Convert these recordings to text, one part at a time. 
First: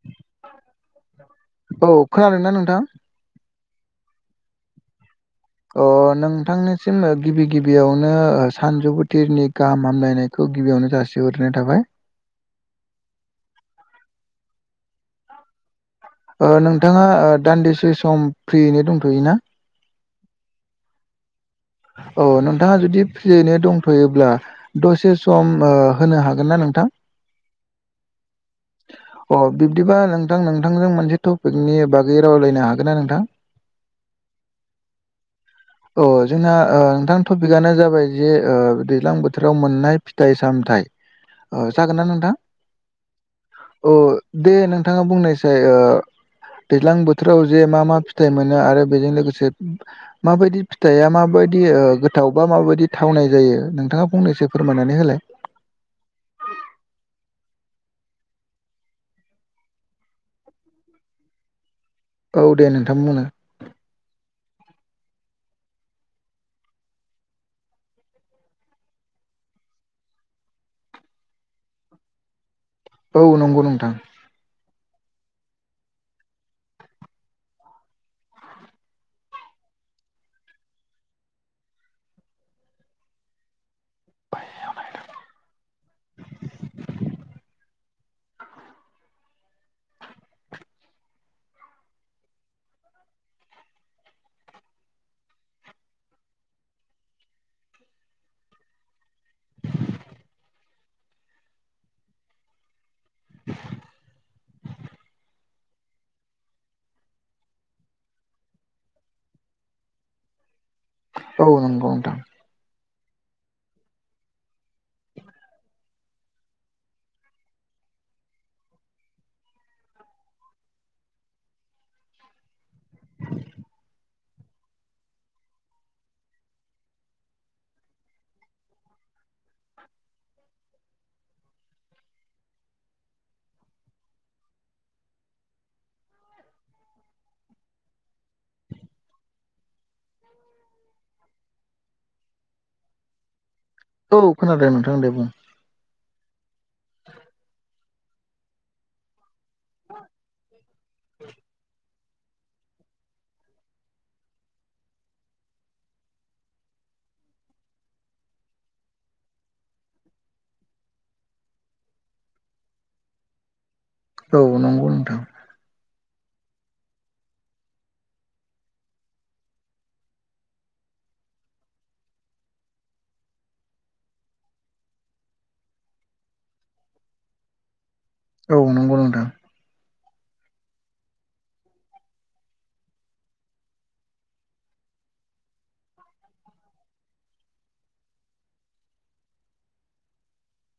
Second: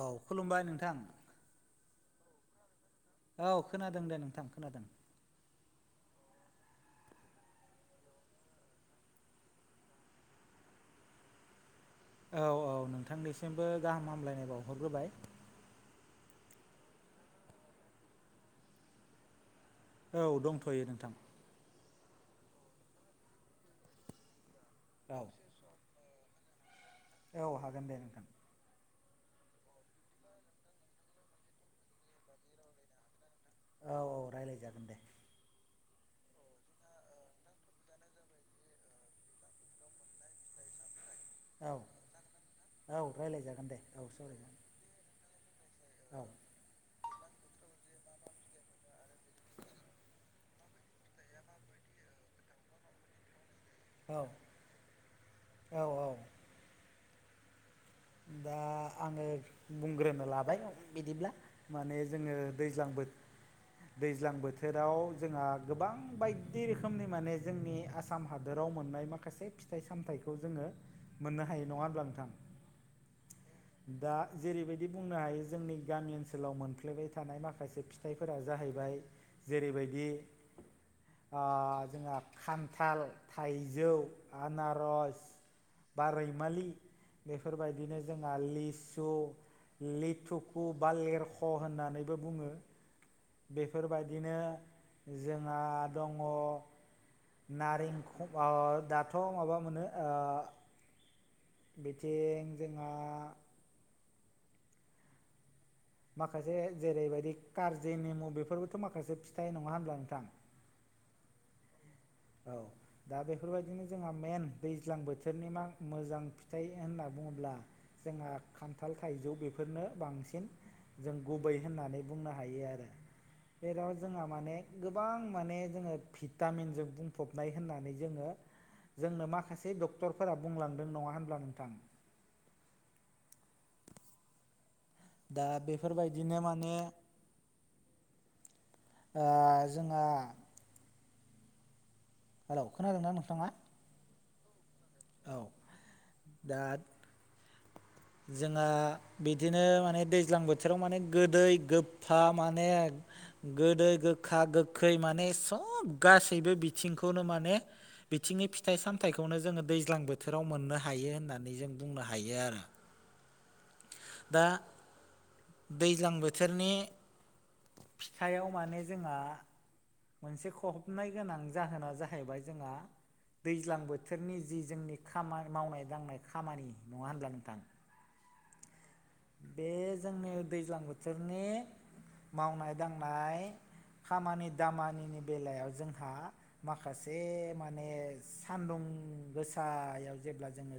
औ खुलुमबाय नोंथां। औ खोनादों ना नोंथां? औ खोनादों दे नोंथां खोनादों। अ नोंथांनिसिम गिबि गिबियावनो सानजौबुथिनि गाहाम हामलायनाय खौ गिबियावनो जासिहरग्रोनाय थाबाय। औ औ नोंथांनिसिमबो गाहाम हामलायनाय बावहरग्रोबाय। ओ नोंथाङा दान्दिसे सम फ्रियैनो दंथ'योना? औ दंथ'यो नोंथां। औ नोंथाङा जुदि फियैनो दंथ'योब्ला दसे औ सम होनो हागोन ना नोंथां? औ हागोन दे नोंथां। [inaudible] अ बिब्दिबा नोंथां नोंथांजों मोनसे टपिकनि बागै रावलायनो हागोन ना नोंथां? औ औ रायलायजागोन दे। अ जोंना नोंथां टपिकआनो जाबाय जे दैज्लां बोथोराव मोननाय फिथाइ सामथाइ ओ औ जागोन ना नोंथां औ रायलायजागोन दे औ सावरायजागोन दे नों थाङा बुंनायसाय ओ औ दैज्लां बोथोराव जे मा मा फिथाइ मोनो आरो बेजों लोगोसे माबायदि फिथाइया मा बायदि ओ गोथाव बा माबायदि थावनाय जायो नोंथाङा औ फंनैसो फोरमायनानै होलाय। औ औ दा आङो बुंग्रोनो लाबाय बिदिब्ला माने जोङो औ दे नोंथां दैज्लांबो बुंनो दैज्लां बोथोराव जोंहा गोबां बायदि रोखोमनि माने जोंनि आसाम हादोराव मोननाय माखासे खासे फिथाइ सामथायाइखौ जोङो मोननो हायो नङा होनब्ला नोंथां? औ नंगौ [unintelligible] दा जेरैबायदि बुंनो हायो जोंनि गामि ओनसोलाव मोनफ्लेबाय थानाय माखासे फिथाइफोरा जाहैबाय जेरैबायदि आ जोंहा खान्थाल थाइजौ आनारस बा रैमालि बेफोरबाय बिदिनो जोंहा लिसु लिथुखु बा लेरख' होननानैबो बुङो। बेफोरबायदिनो जोंहा दङ। नारेंख ओ दाथ' माबा मोनो ओ बिथिं जोंहा [inaudible] माखासे जेरैबायदि कारजि नेमु बेफोरबोथ' माखासे फिथाइ नङा होनब्ला नोंथां? औ नोंगौ नोंथां। औ दा बेफोरबायदिनो जोंहा मेन दैज्लां बोथोरनि मा मोजां फिथाइ होनना बुङोब्ला जोंहा खान्थाल थाइजौ बेफोरनो बांसिन। जों गुबै होननानै बुंनो हायो आरो। बेेराव जोंहा माने गोबां माने जोङो भिटामिनजो [unintelligible] फबनाय होननानै जोङो जोंनो माखासे डक्टरफोरा बुंलांदों नङा होनब्ला नोंथां? दा बेफोरबायदिनो माने ओ जोंहा हेलौ खोनादोंना नोंथाङा? औ खोनादों नोंथां दे। बुं औ दा जोंहा बिदिनो माने दैज्लां बोथोराव माने गोदै गोफा माने गोदो गोखा गोखै माने सब गासैबो बिथिंखौनो माने बिथिंनि फिथाइ सामथायखौनो जोङो दैज्लां बोथोराव मोननो हायो होननानै जों बुंनो हायो आरो दा औ नंगौ नोंथां दैज्लां बोथोरनि फखायाव माने जोंहा मोनसे खहाबनाय गोनां जाहोना जाहैबाय जोंहा दैज्लां बोथोरनि जि जोंनि खाम मावनाय दांनाय खामानि नङा होनब्ला नोंथां? औ नंगौ नोंथां। बे जोंनि दैज्लां बोथोरनि मावनाय दांनाय। खामानि दामानिनि बेलायाव जोंहा माखासे माने सान्दुं गोसायाव जेब्ला जोङो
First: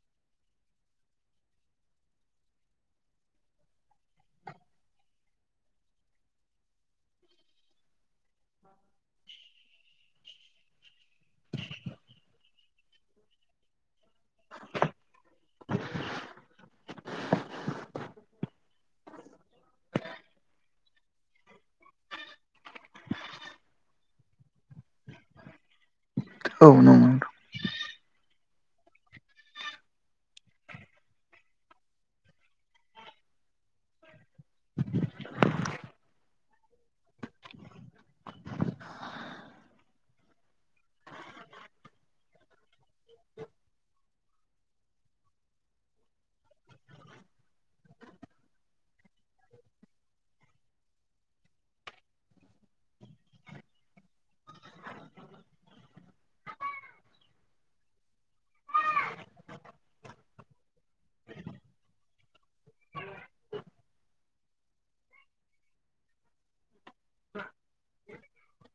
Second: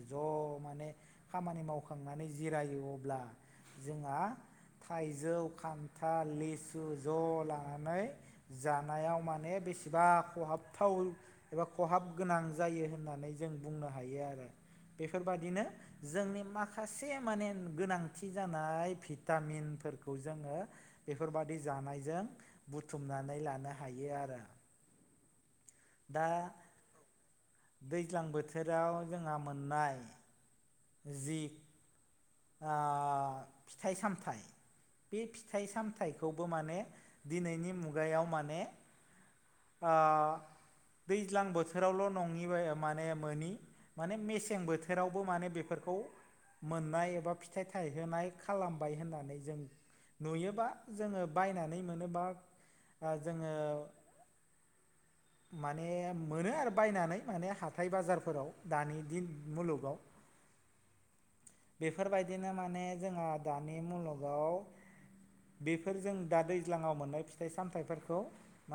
ज' माने खामानि मावखांनानै जिरायो अब्ला जोंहा थाइजौ खान्थाल लिसु ज' लानानै जानायाव माने बेसेबा खहाबथाव एबा खहाब गोनां जायो होननानै जों बुंनो हायो आरो बेफोरबादिनो जोंनि माखासे माने गोनां थि जानाय भिटामिनफोरखौ जोङो बेफोरबायादि जानायजों बुथुमनानै लानो हायो आरो दा औ नंगौ दैज्लां बोथोराव जोंहा मोननाय जि फिथाइ सामथाइ बे फिथाइ सामथाइखौबो माने दिनैनि मुगायाव माने दैज्लां बोथोरावल' नङि माने मोनि माने मेसें बोथोरावबो माने बेफोरखौ मोननाय एबा बा फिथाइ थायहोनाय खालामबाय होननानै जों नुयोबा जोङो बायनानै मोनोबा जोङो [unintelligible] माने मोनो आरो बायनानै माने हाथाय बाजारफोराव दानि दिन मुलुगाव बेफोरबायदिनो माने जोंङहा दानि मुलुगाव बेफोरजों दा दैज्लाङाव मोननाय फिथाइ सामथाइफोरखौ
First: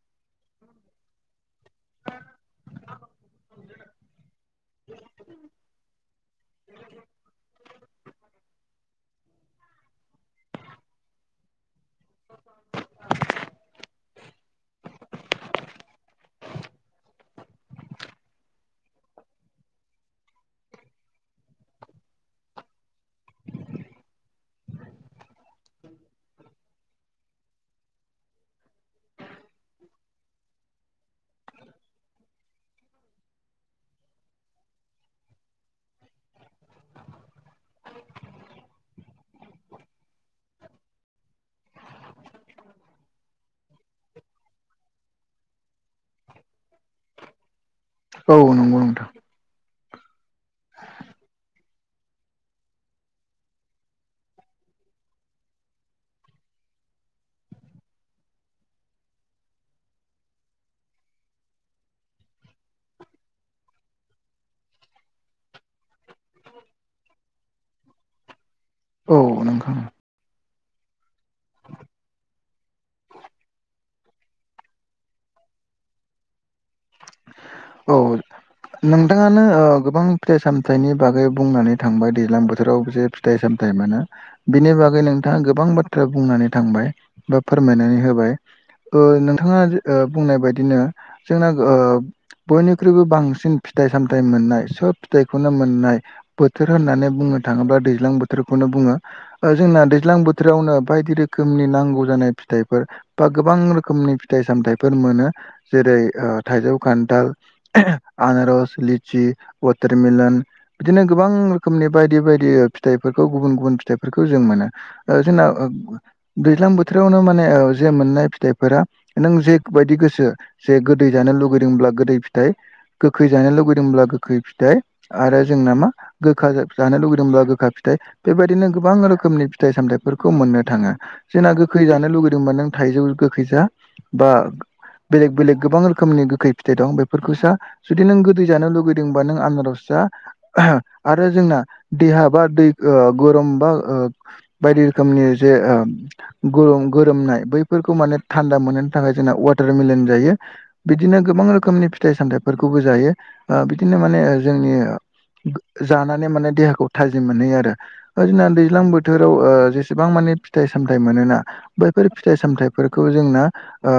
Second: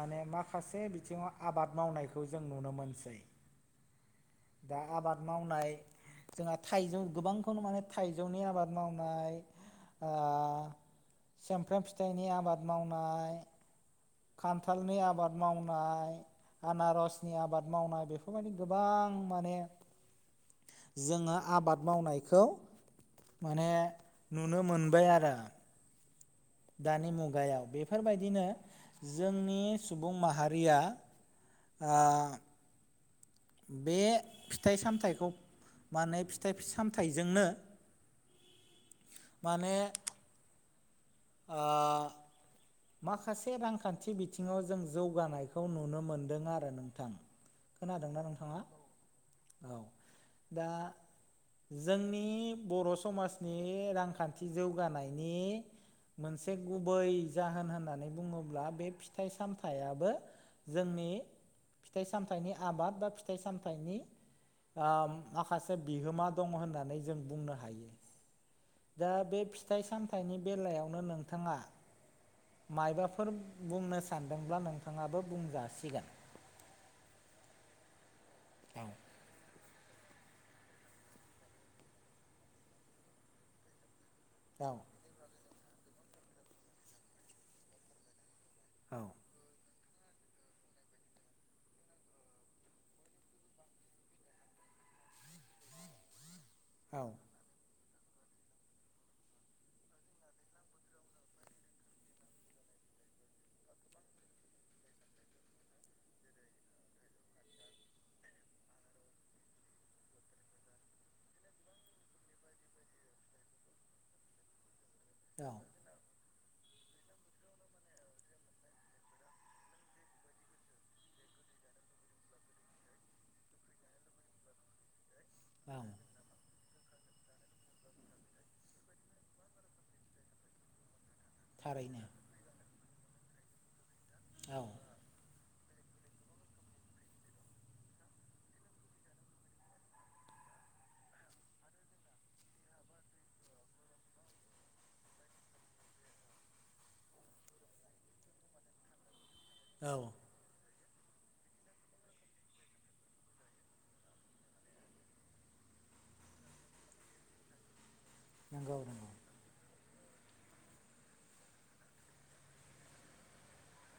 माने माखासे बिथिङाव आबाद मावनायखौ जों नुनो मोनसै दा आबाद मावनाय जोंहा थाइजौ गोबांखौनो माने थाइजौनि आबाद मावनाय ओ सामफ्राम फिथाइनि आबाद मावनाय खान्थालनि आबाद मावनाय आनारसनि आबाद मावनाय बेफोरबायदि गोबां माने जोङो आबाद मावनायखौ माने नुनो मोनबाय आरो दानि मुगायाव बेफोरबायदिनो जोंनि सुबुं माहारिया ओ बे फिथाइ सामथाइखौ मा होनो फिथाइ सामथाइजोंनो [inaudible] माने ओ माखासे रांखान्थि बिथिङाव जों जौगानायखौ नुनो मोनदों आरो नोंथां [unintelligible] खोनादोंना आं औ नंगौ नोंथां औ दा जोंनि बर' समाजनि रांखान्थि जौगानायनि मोनसे गुबै जाहोन होननानै बुङोब्ला बे फिथाइ सामथाइयाबो जोंनि फिथाइ सामथाइनि आबाद बा फिथाइ सामथाइनि माखासे बिहोमा दं होननानै जों बुंनो हायो दा बे औ नोंथां फिथाइ सामथाइनि बेलायावनो नोंथाङा मायबाफोर बुंनो सानदोंब्ला नोंथाङाबो बुंजासिगोन औ नों नथाङानो गोबां फिथाइ सामथाइनि बागै बुंनानै थांबाय दैज्लां बोथोराव जे फिथाइ सामथाइ मानो औ बिनि बागै नोंथाङा गोबां बाथ्रा बुंनानै थांबाय बा फोरमायनानै होबाय औ नोंथाङा बुंनाय बायदिनो जोंना बयनिख्रुइबो बांसिन बांसिन फिथाइ सामथाय मोननाय सब फिथाइखौनो मोननाय बोथोर औ होननानै बुङो थाङोब्ला दैज्लां बोथोरखौनो बुङो जोंना दैज्लां बोथोरावनो बायदि रोखोमनि नांगौ जानाय फिथाइफोर बा गोबां रोखोमनि फिथाइ सामथायाइफोर मोनो जेरै थाइजौ ओ खान्थाल आनारस लिचि उाथारमिलन बिदिनो गोबां रोखोमनि बायदि बायदि फिथाइफोरखौ गुबुन गुबुन फिथाइफोरखौ जों मोनो ओ जोंना औ दैज्लां बोथोरावनो माने जे मोननाय फिथाइफोरा नों जेबायायदि गोसो जे गोदै जानो लुगैदोंब्ला गोदै फिथाइ गोखै जानो लुुगैदोंब्ला गोखै फिथाइ आरो जोंना औ मा गोखा जा-जानो लुगैदोंब्ला गोखा फिथाइ बेबायदिनो गोबां रोखोमनि फिथाइ सामथाइफोरखौ मोननो थाङो। जोंना गोखै थारैनो जानो लुगैदोंबा नों थाइजौ गोखै जा बा औ बेलेग बेलेग गोबां रोखोमनि गोखै फिथाइ दं बेफोरखौ जा। जुदि नों गोदै जानो लुगैदोंबा नों आनार'स जा। [unintelligible] आरो जोंना देहा बा दै ओ गरम बा ओ बायदि रोखोमनि जे ओ गरम गोरोमनाय बैफोरखौ माने थान्दा मोनो थाखाय जोंना उवा टार औ मेलन जायो। बिदिनो गोबां रोखोमनि फिथाइ सामथाइ फोरखौबो जायो। ओ बिदिनो माने ओ जोंनि जानानै माने देहाखौ थाजिम मोनहैयो आरो ओ जोंना नंगौ दैज्लां नंगौ बोथोराव ओ जेस गोबां माने फिथाइ सामथाइ मोनोना। बैफोर फिथाइ सामथाइफोरखौ जोंना ओ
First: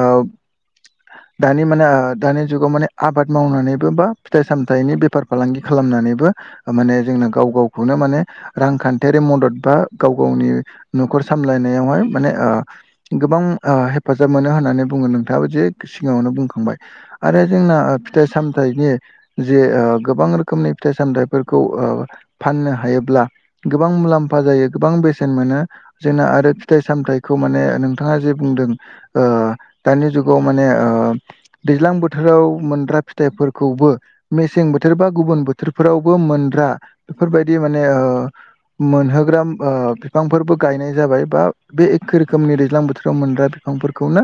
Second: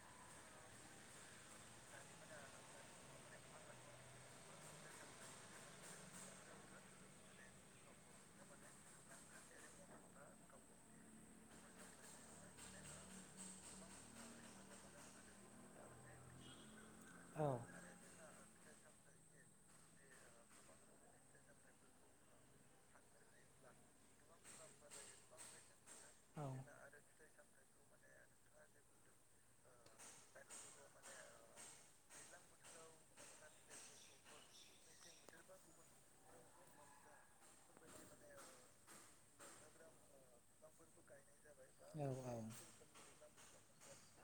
दानि मानो दानि जुगाव माने आबाद मावनानैबो बा फिथाइ सामथाइनि बेफार फालांगि खालामनानैबो माने जोंना गाव गावखौनो माने रांखान्थियारि मदद बा गाव गावनि न'खर सामलायनायावहाय माने ओ गोबां ओ हेफाजाब मोनो होननानै बुङो नोंथाङाबो जे सिगाङावनो बुंखांबाय। आरो औ जोंना ओ फिथाइ सामथाइनि जे ओ गोबां रोखोमनि फिथाइ सामथाइफोरखौ ओ फाननो हायोब्ला गोबां मुलाम्फा जायो गोबां बेसेन मोनो। जोंना औ आरो फिथाइ सामथाइ खौ माने नोंथाङा जे बुंदों ओ दानि जुगाव माने ओ दैज्लां बोथोराव मोनद्रा फिथाइफोरखौबो मेसें बोथोर बा गुबुन बोथोरफोरावबो मोनद्रा बेफोरबायदि माने ओ मोनहोग्रा ओ बिफांफोरबो गायनाय जाबाय बा बे औ एखे रोखोमनि दैज्लां बोथोराव मोनग्रा बिफांफोरखौनो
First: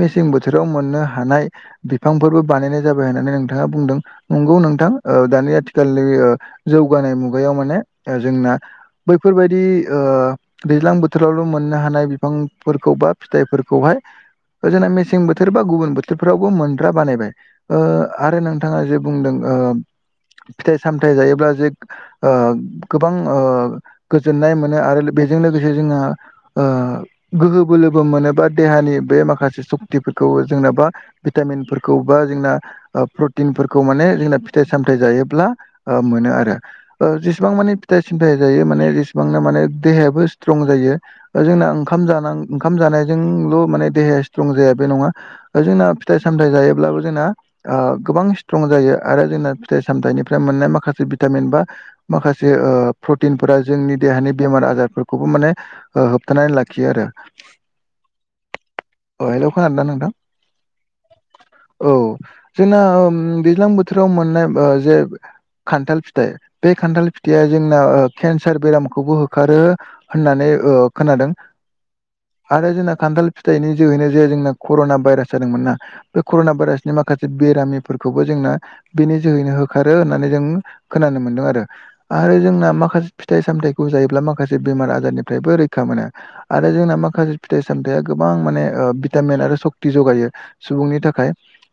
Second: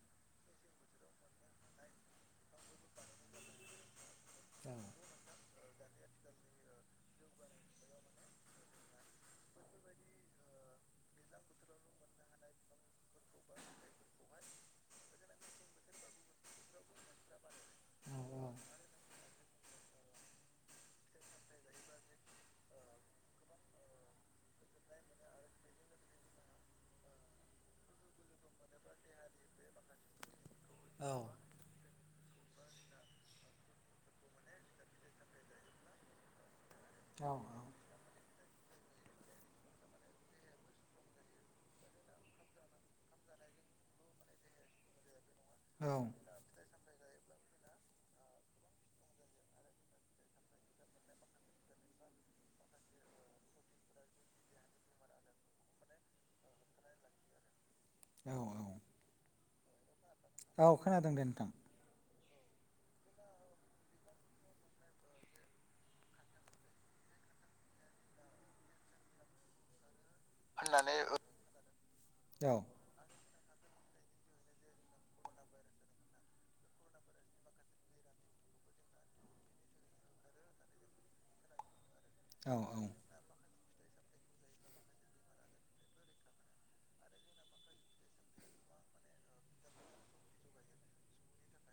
मेसें बोथोराव मोननो हानाय बिफांफोरबो बानायनाय जा [unintelligible] होननानै नोंथाङा बुंदों। नंगौ औ नोंथां ओ दानि आथिखालनि ओ जौगानाय मुगायाव माने ओ जोंना बैफोरबायदि ओ दैज्लां बोथोरावल' मोननो हानाय बिफांफोरखौ बा फिथाइफोरखौहाय जोंना मेसें बोथोर बा गुबुन बोथोरफोरावबो मोनद्रा बानायबाय। ओ आरो नोंथाङा जे बुंदों ओ फिथाइ सामथाइ जायोब्ला जे ओ गोबां ओ गोजोननाय मोनो आरो बेजों लोगोसे जोंहा ओ गोहो बोलोबो मोनो बा देहानि बे माखासे सक थिफोरखौ जोंना बा भिटामिनफोरखौ बा जोंना ओ प्रटिनफोरखौ माने जोंना फिथाइ सामथाइ जायोब्ला ओ मोनो आरो ओ औ जेसेबां माने फिथाइ सामथाइ जायो माने जेसेबांनो माने देहायाबो स्ट्रं जायो। ओ जोंना ओंखाम जानां ओंखाम जानायजोंल' माने देहाया स्ट्रं जाया बे नङा। ओ जोंना फिथाइ सामथाइ जायोब्लाबो जोंना ओ गोबां स्ट्रं जायो आरो जोंना फिथाइ सामथाइनिफ्राय मोननाय माखासे भिटामिन बा माखासे ओ प्रटिनफोरा जोंनि देहानि बेमार आजारफोरखौबो माने ओ होबथानानै लाखियो आरो औ औ। अ हेलौ खोनादों दा नोंथां? औ खोनादों दे नोंथां। औ जोंना ओम दैज्लां बोथोराव मोननाय ओ जे खान्थाल फिथाइ। बे खान्थाल फिथाइया जोंना ओ केन्सार बेरामखौबो होखारो होननानै ओ खोनादों आरो जोंना खान्थाल फिथाइनि जोहैनो जे जोंना कर'ना भाइरास जादोंमोन ना बे कर'ना भाइरासनि माखा बेरामिफोरखौबो जोंना बेनि जोहैनो होखारो होननानै जों खोनानो मोनदों आरो आरो औ जोंना माखासे फिथाइ सामथाइखौ जायोब्ला माखासे बेमार आजारनिफ्रायबो रैखा मोनो। आरो जोंना माखासे फिथाइ सामथाया गोबां माने ओ भिटामिन आरो सक्ति जगायो। सुबुंनि थाखाय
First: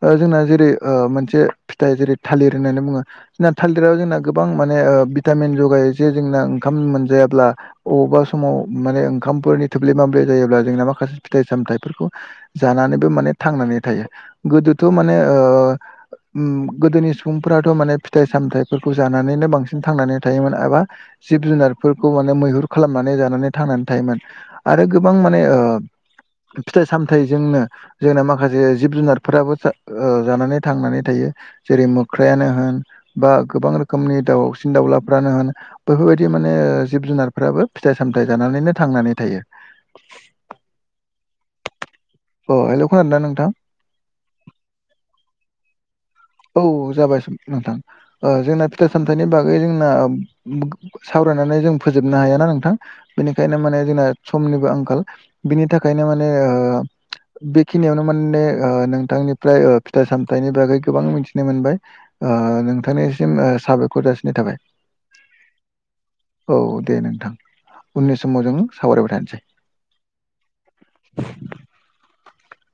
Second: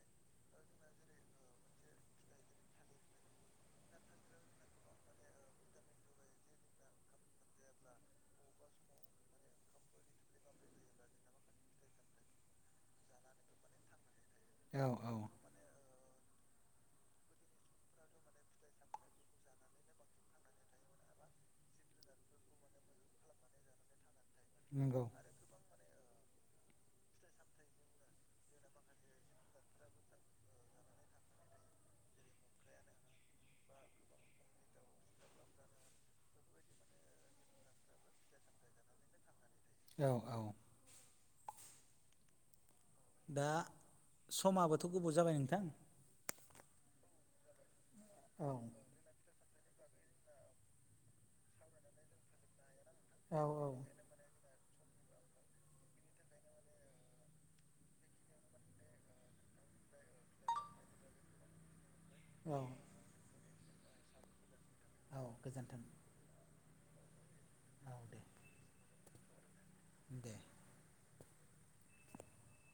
ओ जोंना जेरै ओ मोनसे फिथाइ जेरै थालिर होननानै बुङो जोंना थालिराव जोंना गोबां माने ओ भिटामिन जगायो जे जोंना ओंखाम मोनजायाब्ला अबेबा समाव माने ओंखामफोरनि थोब्ले माब्ले जायोब्ला जोंना माखासे फिथाइ सामथाइफोरखौ जानानैबो माने थांनानै थायो गोदोथ' औ औ माने ओ उम गोदोनि सुबुंफोराथ' माने फिथाइ सामथाइफोरखौ जानानैनो बांसिन थांनानै थायोमोन एबा जिब जुनारफोरखौ माने मैहुर खालामनानै जानानै थांनानै थायोमोन आरो नंगौ गोबां माने ओ फिथाइ सामथायजोंनो जोंना माखासे जिब जुनारफोराबो जानानै थांनानै थायो जेरै मोख्रायानो होन बा गोबां रोखोमनि दावसिन दाउलाफ्रानो होन बेफोरबायदि माने जिब जुनारफ्राबो फिथाइ सामथाय जानानैनो थांनानै थायो। औ औ। अ हेलौ खोनादों ना नोंथां? दा समाबोथ' गोबाव जाबाय नोंथां औ जाबाय [unintelligible] नोंथां ओ औ जोंना फिथाय सामथाइनि बागै जोंना सावरायनानै जों फोजोबनो हायाना नोंथां? औ बेनिखायनो औ माने जोंना समनिबो आंखाल बिनि थाखायनो माने ओ बेखिनियावनो माने ओ नोंथांनिफ्राय ओ फिथाइ सामथाइनि बागै गोबां मिथिनो मोनबाय औ ओ नोंथांनिसिम ओ साबायखर जासिनाय थाबाय। औ गोजोन्थों। औ दे नोंथां औ उननि दे समाव जों सावरायबाय थानोसै। दे। [inaudible] [inaudible]